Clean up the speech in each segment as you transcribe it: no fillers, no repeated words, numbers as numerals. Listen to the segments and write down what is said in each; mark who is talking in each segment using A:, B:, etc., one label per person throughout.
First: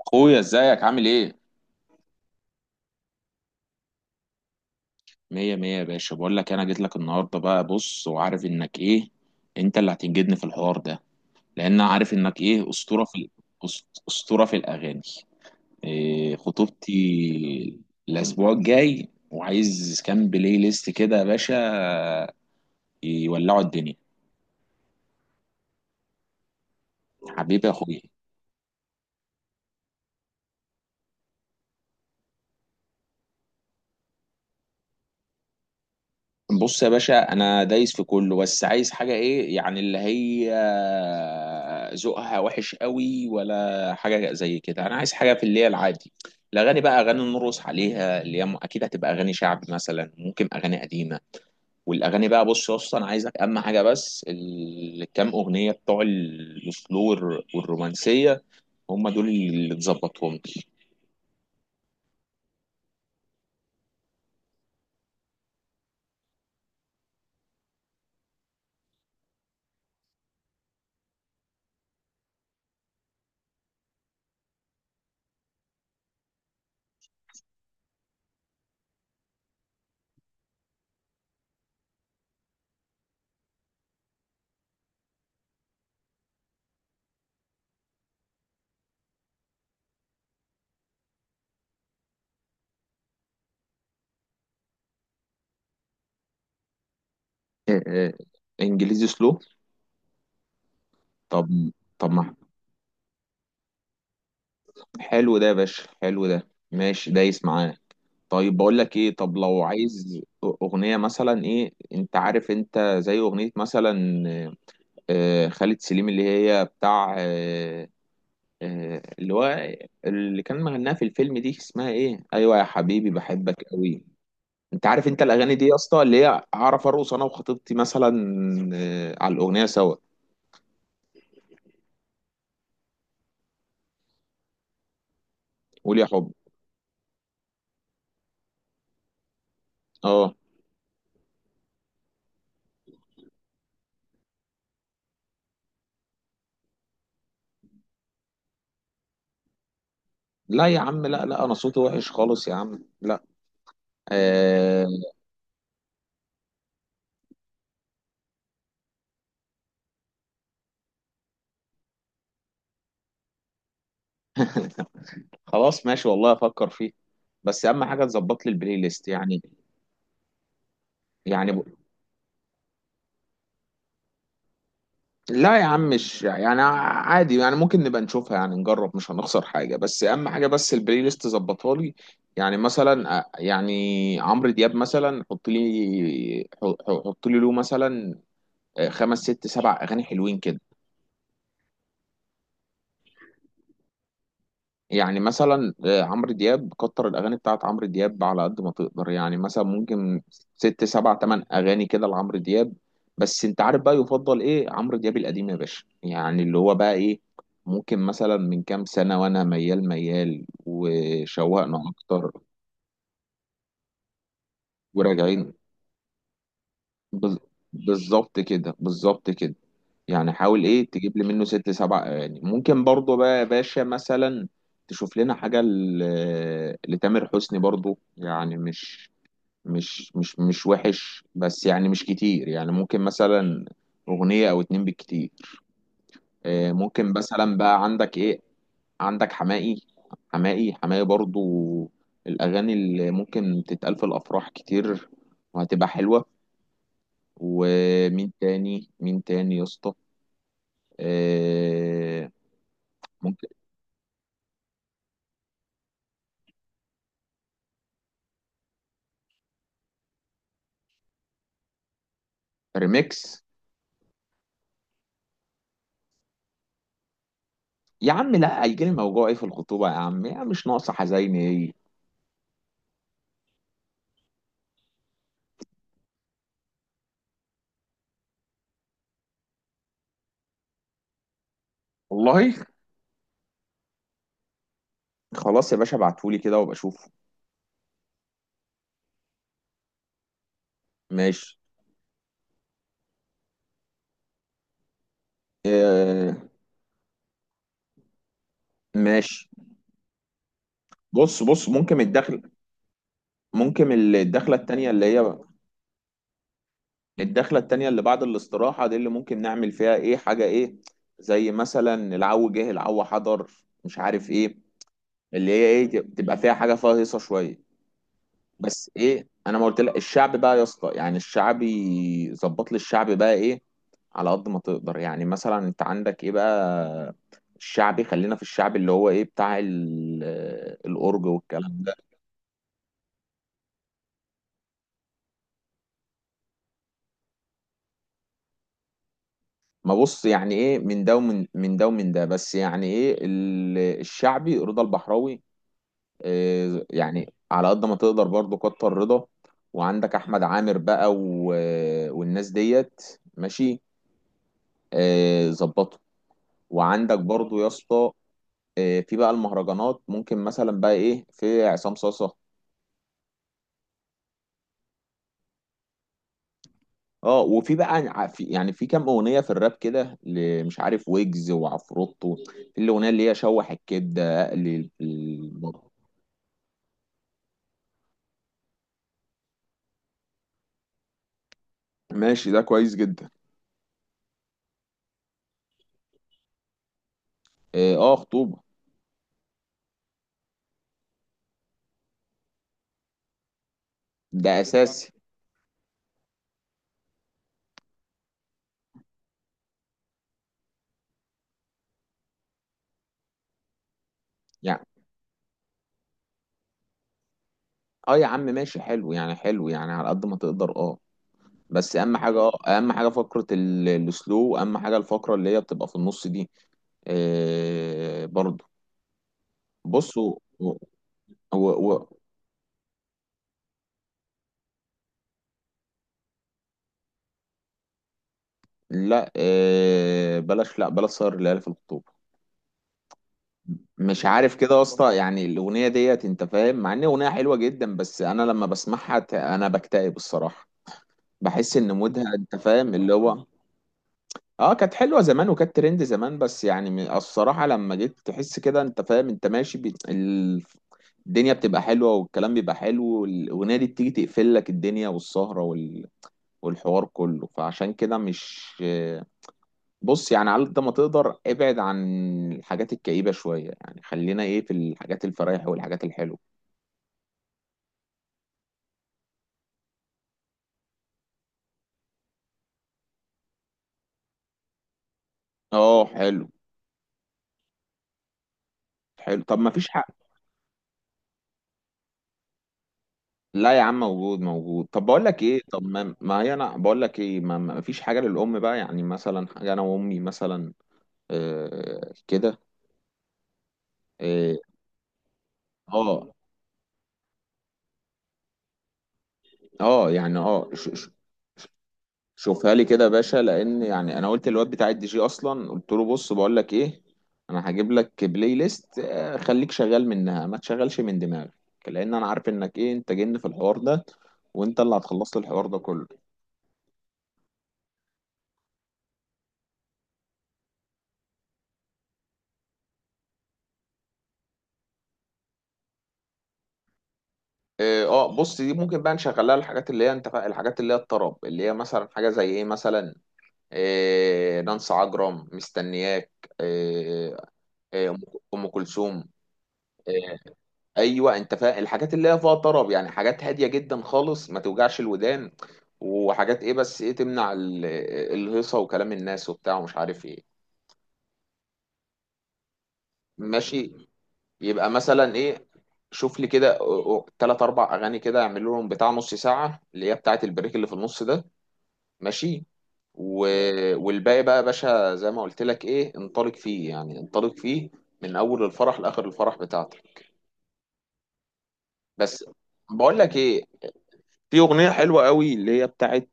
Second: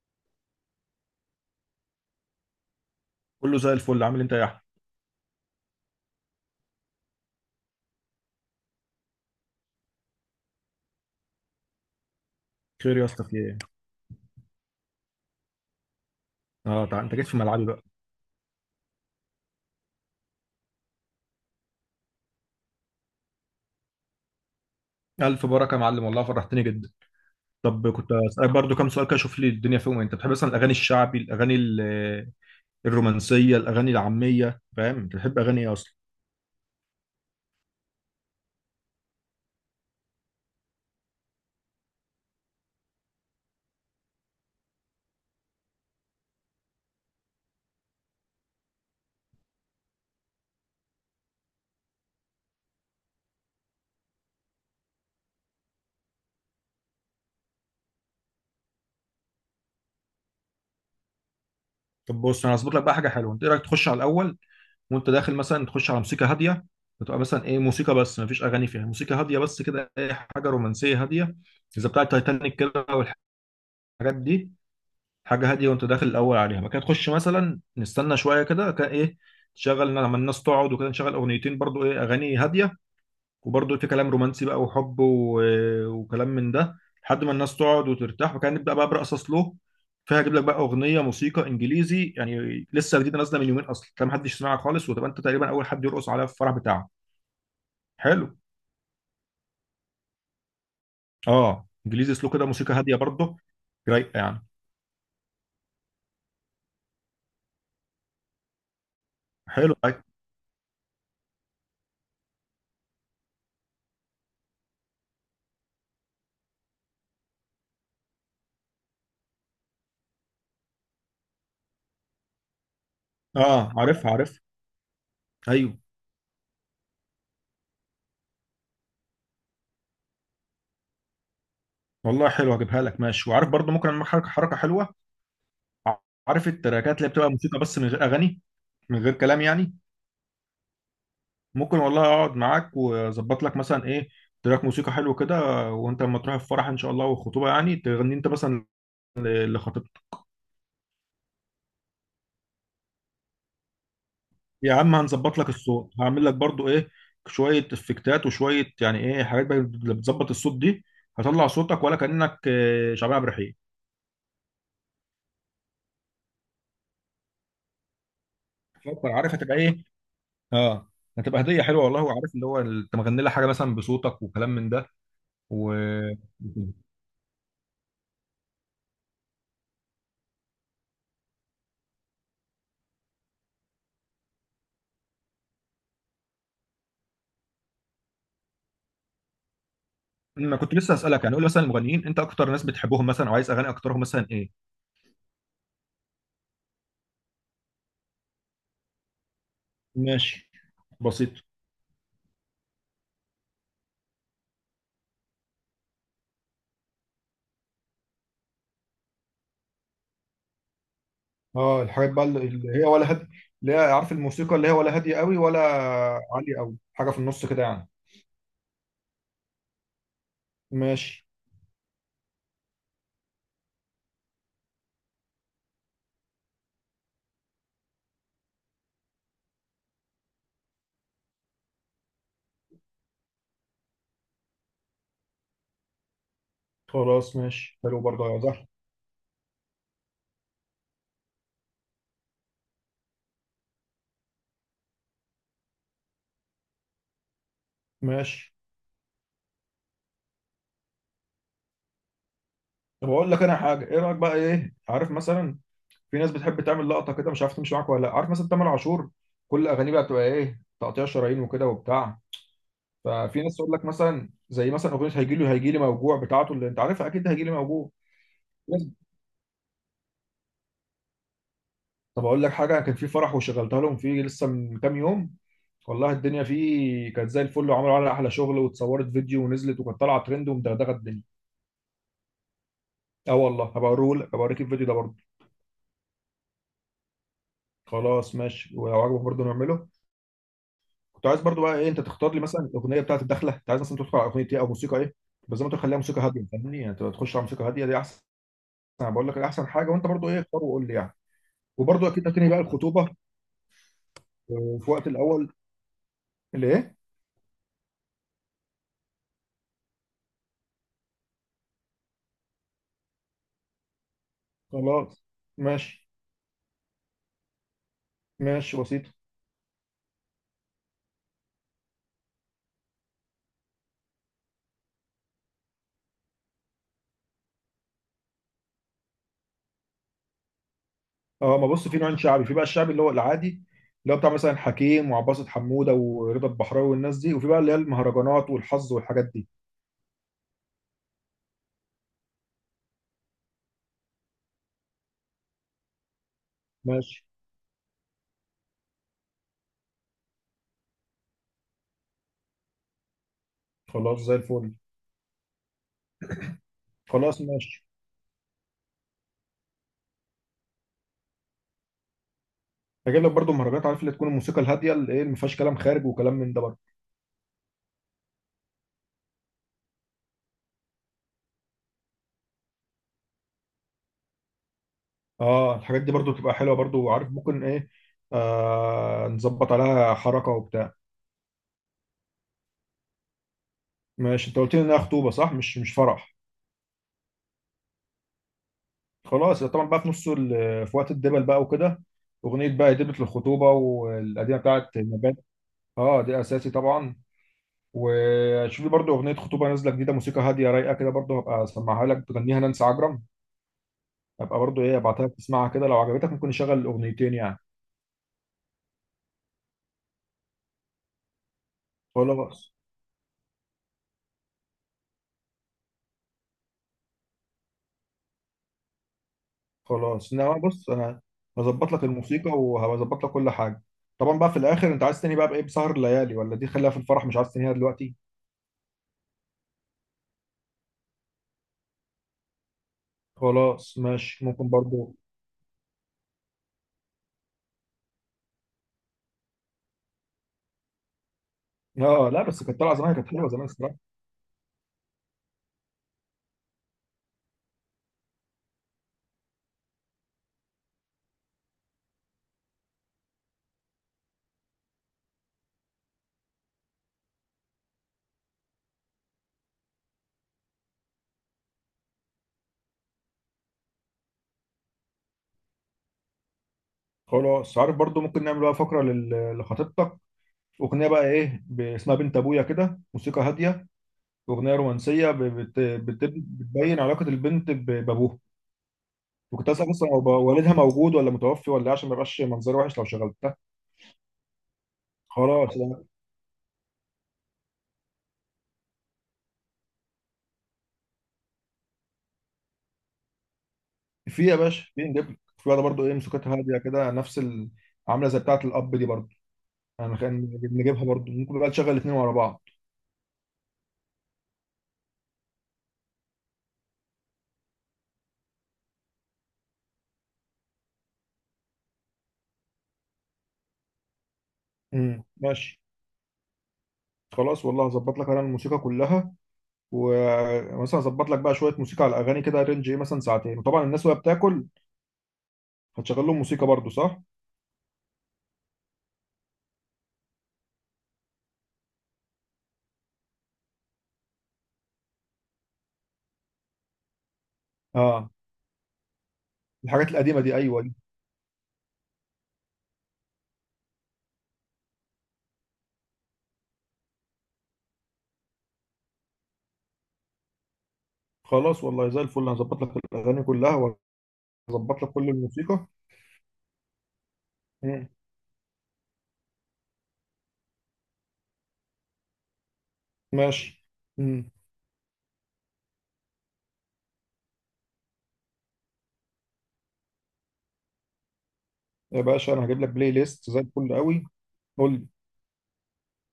A: اخويا، ازيك؟ عامل ايه؟
B: كله زي الفل، عامل إيه انت يا احمد؟
A: مية مية يا باشا، بقول لك انا جيت لك النهارده بقى. بص، وعارف انك ايه، انت اللي هتنجدني في الحوار ده. لان أنا عارف انك ايه
B: خير
A: اسطوره
B: يا
A: في
B: اسطى، في ايه؟
A: أس- اسطوره في الاغاني. إيه،
B: اه، انت جيت في ملعبي
A: خطوبتي
B: بقى.
A: الاسبوع الجاي، وعايز كام بلاي ليست كده يا باشا يولعوا الدنيا.
B: الف بركه يا معلم، والله فرحتني جدا.
A: حبيبي يا
B: طب
A: اخويا.
B: كنت اسالك برضو كام سؤال كده اشوف لي الدنيا فيهم ايه. انت بتحب مثلا الاغاني الشعبي، الرومانسيه، الاغاني العاميه، فاهم؟ انت بتحب اغاني ايه اصلا؟
A: بص يا باشا، انا دايس في كله، بس عايز حاجه ايه، يعني اللي هي ذوقها وحش قوي ولا حاجه زي كده. انا عايز حاجه في اللي هي العادي. الاغاني بقى، اغاني نرقص عليها، اللي هي اكيد هتبقى اغاني شعبي، مثلا ممكن اغاني قديمه. والاغاني بقى، بص يا اسطى، انا عايزك اهم حاجه بس الكام اغنيه بتوع السلو والرومانسيه، هم دول اللي تظبطهم لي.
B: طب بص، انا هظبط لك بقى حاجه حلوه. انت ايه رايك تخش على الاول، وانت داخل مثلا تخش على موسيقى هاديه. بتبقى مثلا ايه، موسيقى بس مفيش اغاني فيها، موسيقى هاديه بس كده، ايه، حاجه رومانسيه هاديه، زي بتاع تايتانيك كده والحاجات دي. حاجه هاديه وانت داخل الاول عليها ما كده، تخش مثلا، نستنى شويه كده كان ايه، تشغل لما الناس تقعد وكده. نشغل اغنيتين برضو ايه، اغاني هاديه وبرضو في كلام رومانسي بقى، وحب وكلام من ده، لحد ما الناس تقعد وترتاح وكان نبدا بقى برقص سلو. فيها اجيب لك بقى اغنيه موسيقى انجليزي، يعني لسه جديده نازله من يومين اصلا، كان محدش سمعها خالص، وتبقى انت تقريبا اول حد يرقص عليها في الفرح بتاعه.
A: إيه، إيه.
B: حلو.
A: انجليزي سلو. طب
B: اه
A: طب
B: انجليزي سلو
A: ما،
B: كده، موسيقى هاديه برضو، رايقه يعني.
A: حلو ده يا باشا، حلو ده، ماشي دايس معاه. طيب بقول لك ايه، طب لو
B: حلو، طيب.
A: عايز اغنيه مثلا ايه، انت عارف، انت زي اغنيه مثلا، خالد سليم اللي هي بتاع، اللي هو اللي كان مغناها في الفيلم، دي اسمها ايه؟ ايوه، يا حبيبي بحبك
B: اه،
A: قوي.
B: عارفها عارفها،
A: انت عارف انت الاغاني دي يا
B: ايوه.
A: اسطى، اللي هي اعرف ارقص انا وخطيبتي مثلا على الاغنيه سوا.
B: والله حلو، هجيبها لك ماشي. وعارف برضو ممكن اعمل حركه حركه حلوه.
A: قول يا حب.
B: عارف التراكات اللي بتبقى موسيقى بس من غير اغاني، من غير كلام يعني.
A: اه.
B: ممكن والله اقعد معاك واظبط لك مثلا ايه، تراك موسيقى حلو كده. وانت لما تروح الفرح ان شاء الله والخطوبه، يعني تغني انت مثلا لخطيبتك.
A: لا يا عم، لا، لا، انا صوتي وحش خالص يا عم، لا.
B: يا
A: آه
B: عم هنظبط لك الصوت، هعمل لك برضو ايه، شويه افكتات وشويه يعني ايه حاجات بقى اللي بتظبط الصوت دي، هطلع صوتك ولا كانك شعبان عبد الرحيم.
A: خلاص ماشي، والله افكر فيه. بس اهم حاجه تظبط لي البلاي ليست
B: فكر، عارف
A: يعني.
B: هتبقى ايه. اه، هتبقى
A: يعني
B: هديه حلوه والله. وعارف اللي هو انت مغني لها حاجه مثلا بصوتك وكلام من ده.
A: لا يا
B: و
A: عم، مش يعني عادي، يعني ممكن نبقى نشوفها، يعني نجرب، مش هنخسر حاجة. بس أهم حاجة، بس البلاي ليست ظبطها لي. يعني مثلا يعني عمرو دياب مثلا، حط لي، حط لي له مثلا خمس ست سبع أغاني حلوين
B: ما
A: كده.
B: كنت لسه اسالك يعني، قول مثلا المغنيين انت اكتر ناس بتحبهم مثلا، او عايز اغاني اكترهم مثلا ايه؟
A: يعني مثلا عمرو دياب، كتر الاغاني بتاعت عمرو دياب على قد ما تقدر، يعني مثلا ممكن
B: ماشي،
A: ست سبع
B: بسيط.
A: تمن اغاني كده لعمرو دياب. بس انت عارف بقى، يفضل ايه عمرو دياب القديم يا باشا، يعني اللي هو بقى ايه، ممكن مثلا من كام سنة، وانا ميال ميال، وشوقنا
B: اه، الحاجات بقى اللي
A: اكتر،
B: اللي هي، ولا هادي اللي هي، عارف الموسيقى اللي هي، ولا هادية قوي،
A: وراجعين.
B: ولا عالية قوي، حاجة في
A: بز-
B: النص كده يعني؟
A: بالظبط كده، بالظبط كده. يعني حاول ايه تجيب لي
B: ماشي.
A: منه ست سبع اغاني ممكن برضه بقى يا باشا. مثلا تشوف لنا حاجه لتامر حسني برضه، يعني مش وحش، بس يعني مش كتير. يعني ممكن مثلا اغنيه او اتنين بالكتير. ممكن
B: خلاص
A: مثلا
B: ماشي،
A: بقى،
B: حلو
A: عندك
B: برضه يا
A: ايه؟
B: زهر.
A: عندك حماقي؟ حماقي برضه، الاغاني اللي ممكن تتقال في الافراح كتير، وهتبقى حلوه. ومين
B: ماشي.
A: تاني؟ مين تاني يا اسطى؟ آه
B: طب اقول لك
A: ممكن.
B: انا حاجة، ايه رأيك بقى، ايه، عارف مثلا في ناس بتحب تعمل لقطة كده، مش عارف تمشي معاك ولا لا، عارف مثلا تامر عاشور، كل اغانيه بقى بتبقى ايه، تقطيع شرايين وكده وبتاع.
A: ريميكس.
B: ففي ناس تقول لك مثلا، زي مثلا اغنيه هيجي لي هيجي لي موجوع بتاعته، اللي انت عارفها اكيد، هيجي لي موجوع.
A: يا عم لا،
B: بس.
A: هيجيلي موجوع ايه في الخطوبه يا عم؟ يا مش ناقصه حزيني ايه.
B: طب اقول لك حاجه، كان في فرح وشغلتها لهم فيه لسه من كام يوم، والله الدنيا فيه كانت زي الفل، وعملوا عليها احلى شغل، واتصورت فيديو ونزلت وكانت طالعه ترند ومدغدغه الدنيا.
A: والله.
B: اه والله، هبقى اوريه لك، هبقى اوريك الفيديو ده برضه.
A: خلاص يا باشا، ابعتهولي كده وابقى اشوفه.
B: خلاص ماشي، ولو عجبك برضه نعمله. كنت عايز
A: ماشي.
B: برضه بقى ايه، انت تختار لي مثلا الاغنيه بتاعت الدخله، انت عايز مثلا تدخل على اغنيه ايه او موسيقى ايه؟ بس زي ما تخليها موسيقى
A: آه
B: هاديه، فاهمني يعني، انت تخش على موسيقى هاديه دي احسن. انا بقول لك
A: ماشي.
B: احسن حاجه، وانت برضه ايه اختار وقول لي يعني.
A: بص ممكن
B: وبرضه اكيد هتنهي بقى الخطوبه.
A: ممكن الدخله التانيه
B: في
A: اللي
B: وقت
A: هي،
B: الاول. ليه؟
A: الدخله التانيه اللي بعد الاستراحه دي، اللي ممكن نعمل فيها ايه، حاجه ايه زي مثلا العو جه العو حضر، مش عارف ايه،
B: خلاص
A: اللي هي ايه
B: ماشي.
A: تبقى فيها حاجه فيها هيصه شويه.
B: ماشي،
A: بس
B: بسيط.
A: ايه، انا ما قلت لك الشعب بقى يا اسطى؟ يعني الشعبي ظبط لي الشعب بقى ايه على قد ما تقدر. يعني مثلا انت عندك ايه بقى الشعبي؟ خلينا في الشعب اللي هو ايه بتاع الأورج
B: اه، ما
A: والكلام
B: بص،
A: ده.
B: في نوعين شعبي. في بقى الشعبي اللي هو العادي، اللي هو بتاع مثلا حكيم وعباسة حمودة ورضا البحراوي والناس دي، وفي بقى اللي هي المهرجانات والحظ والحاجات دي.
A: ما بص، يعني ايه من ده ومن ده ومن ده بس، يعني ايه الشعبي رضا البحراوي. إيه،
B: ماشي.
A: يعني على قد ما تقدر برضه كتر رضا. وعندك احمد عامر بقى والناس ديت. ماشي.
B: خلاص زي الفل.
A: إيه، ظبطوا. وعندك
B: خلاص
A: برضو يا
B: ماشي،
A: اسطى في بقى المهرجانات، ممكن مثلا بقى ايه، في عصام صاصة.
B: هجيب لك برضه مهرجانات، عارف اللي تكون الموسيقى الهاديه اللي ايه، ما فيهاش كلام خارج وكلام من ده برضه.
A: اه، وفي بقى في يعني في كام اغنيه في الراب كده مش عارف، ويجز وعفروتو. في الاغنيه اللي هي شوح الكبده اقلي
B: اه
A: البط.
B: الحاجات دي برضه بتبقى حلوه برضه، وعارف ممكن ايه، نظبط عليها حركه وبتاع.
A: ماشي، ده كويس جدا.
B: ماشي، انت قلت لي انها خطوبه صح، مش فرح؟
A: اه، خطوبه.
B: خلاص طبعا، بقى في وقت الدبل بقى وكده، اغنيه بقى دبله الخطوبه
A: ده
B: والقديمه بتاعت
A: اساسي.
B: نجاة. اه دي اساسي طبعا. وشوفي برضو اغنيه خطوبه نازله جديده، موسيقى هاديه رايقه كده برضو، هبقى اسمعها لك، بتغنيها نانسي عجرم. هبقى برضو
A: يعني
B: ايه ابعتها لك تسمعها كده، لو عجبتك ممكن نشغل الاغنيتين يعني.
A: اه، يا عم ماشي، حلو يعني، حلو يعني على قد ما تقدر، اه. بس اهم حاجه، اه
B: خلاص.
A: اهم حاجه فقره السلو، اهم حاجه الفقره اللي هي بتبقى في النص دي برضو.
B: خلاص
A: بصوا.
B: انما بص انا،
A: هو
B: هظبط لك
A: هو.
B: الموسيقى وهظبط لك كل حاجه. طبعا بقى في الاخر، انت عايز تاني بقى بايه، بسهر الليالي، ولا دي خليها في الفرح مش عايز تنهيها دلوقتي؟
A: لا، بلاش، لا بلاش سهر الليالي في الخطوبه.
B: خلاص
A: مش
B: ماشي،
A: عارف
B: ممكن
A: كده يا
B: برضو.
A: اسطى، يعني الاغنيه ديت انت فاهم، مع ان اغنيه حلوه جدا، بس انا لما بسمعها انا بكتئب الصراحه، بحس ان
B: اه،
A: مودها
B: لا
A: انت
B: بس كانت
A: فاهم
B: طالعه
A: اللي
B: زمان، كانت
A: هو.
B: حلوه زمان الصراحه.
A: اه، كانت حلوه زمان، وكانت ترند زمان، بس يعني الصراحه لما جيت تحس كده انت فاهم، انت ماشي الدنيا بتبقى حلوه، والكلام بيبقى حلو، والاغنيه دي بتيجي تقفل لك الدنيا والسهره والحوار كله، فعشان كده مش، بص يعني على قد ما تقدر ابعد عن الحاجات الكئيبة شوية. يعني خلينا ايه في الحاجات الفرايح والحاجات الحلوة.
B: خلاص، عارف برضو ممكن نعمل بقى فقره لخطيبتك، اغنيه بقى ايه اسمها بنت ابويا كده، موسيقى هاديه، اغنيه رومانسيه
A: اه، حلو.
B: بتبين علاقه البنت بابوها.
A: حلو طب،
B: وكنت
A: ما فيش
B: اسال
A: حق.
B: اصلا، هو بقى والدها موجود ولا متوفي ولا إيه، عشان ما يبقاش منظر وحش لو شغلتها.
A: لا يا عم، موجود موجود. طب بقول لك ايه،
B: خلاص
A: طب
B: لا.
A: ما، ما هي، انا بقول لك ايه، ما فيش حاجة للأم بقى؟ يعني مثلا حاجة انا وامي مثلا. آه كده.
B: في
A: اه.
B: يا باشا، في نجيب لك في واحده برضو ايه،
A: اه،
B: موسيقتها هاديه كده، نفس. عامله زي بتاعه الاب دي برضو، يعني خلينا
A: يعني اه.
B: نجيبها برضو، ممكن بقى نشغل الاثنين ورا بعض.
A: شوفها لي كده يا باشا، لان يعني انا قلت للواد بتاع الدي جي اصلا، قلت له بص، بقول لك ايه، انا هجيب لك بلاي ليست، خليك شغال منها، ما تشغلش من دماغك. لان انا عارف انك ايه، انت جن في الحوار ده، وانت اللي هتخلص لي الحوار ده
B: ماشي.
A: كله.
B: خلاص والله هظبط لك انا الموسيقى كلها. ومثلا اظبط لك بقى شويه موسيقى على الاغاني كده، رينج ايه مثلا ساعتين، وطبعا الناس وهي بتاكل هتشغل لهم موسيقى برضو، صح؟
A: اه، بص دي ممكن بقى نشغلها، الحاجات اللي هي انت الحاجات اللي هي الطرب، اللي هي مثلا حاجه زي ايه مثلا نانسي عجرم مستنياك، آه آه ام
B: اه
A: أم كلثوم.
B: الحاجات
A: آه،
B: القديمه دي، ايوه دي.
A: ايوه، انت فاهم الحاجات اللي هي فيها طرب، يعني حاجات هاديه جدا خالص، ما توجعش الودان، وحاجات ايه بس ايه تمنع الهيصه وكلام الناس وبتاع ومش عارف ايه.
B: خلاص والله زي الفل، هظبط لك الاغاني كلها،
A: ماشي. يبقى
B: وهظبط لك كل
A: مثلا ايه،
B: الموسيقى.
A: شوف لي كده ثلاث اربع
B: مم.
A: اغاني كده، اعمل لهم بتاع نص ساعه، اللي هي بتاعه البريك اللي في النص ده. ماشي. و...
B: ماشي.
A: والباقي
B: مم.
A: بقى يا باشا زي ما قلت لك ايه انطلق فيه، يعني انطلق فيه من اول الفرح لاخر الفرح بتاعتك.
B: يا
A: بس
B: باشا، انا هجيب لك بلاي
A: بقول لك
B: ليست زي
A: ايه،
B: الفل قوي.
A: في اغنيه
B: قول لي.
A: حلوه قوي اللي هي بتاعه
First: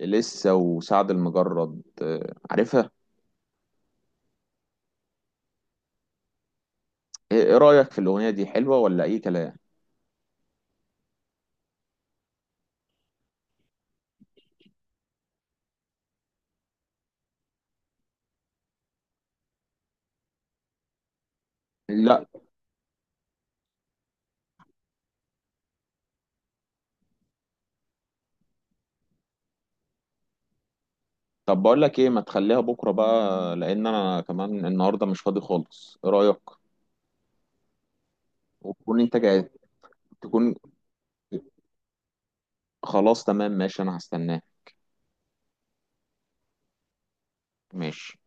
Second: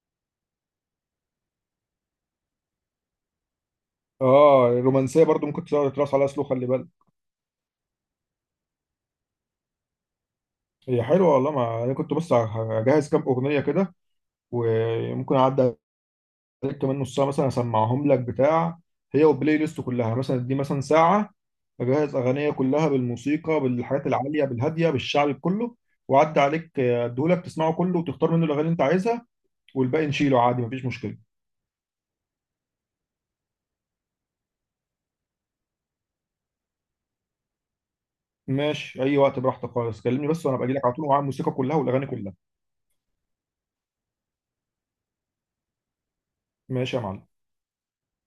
A: لسه وسعد المجرد، عارفها؟
B: اه الرومانسيه برضو ممكن تقعد تراس عليها سلو، خلي بالك.
A: ايه، إيه رأيك في الأغنية دي؟ حلوة ولا اي كلام؟
B: هي حلوه والله، ما انا كنت بس هجهز كام اغنيه كده، وممكن اعدي عليك كمان نص ساعه، مثلا اسمعهم لك بتاع. هي والبلاي ليست كلها مثلا دي مثلا ساعه. اجهز
A: لا.
B: اغنيه كلها بالموسيقى، بالحاجات العاليه، بالهاديه، بالشعبي كله، وعدي عليك، اديهولك تسمعه كله وتختار منه الاغاني اللي انت عايزها، والباقي نشيله عادي، مفيش مشكله.
A: طب بقول لك ايه، ما تخليها بكرة بقى، لأن انا كمان النهاردة مش فاضي خالص، ايه رأيك؟ وتكون
B: ماشي،
A: انت
B: اي وقت
A: جاي،
B: براحتك خالص، كلمني بس
A: تكون
B: وانا باجي لك على طول ومعايا الموسيقى كلها والاغاني كلها.
A: خلاص، تمام، ماشي، انا هستناك.
B: ماشي يا معلم.
A: ماشي.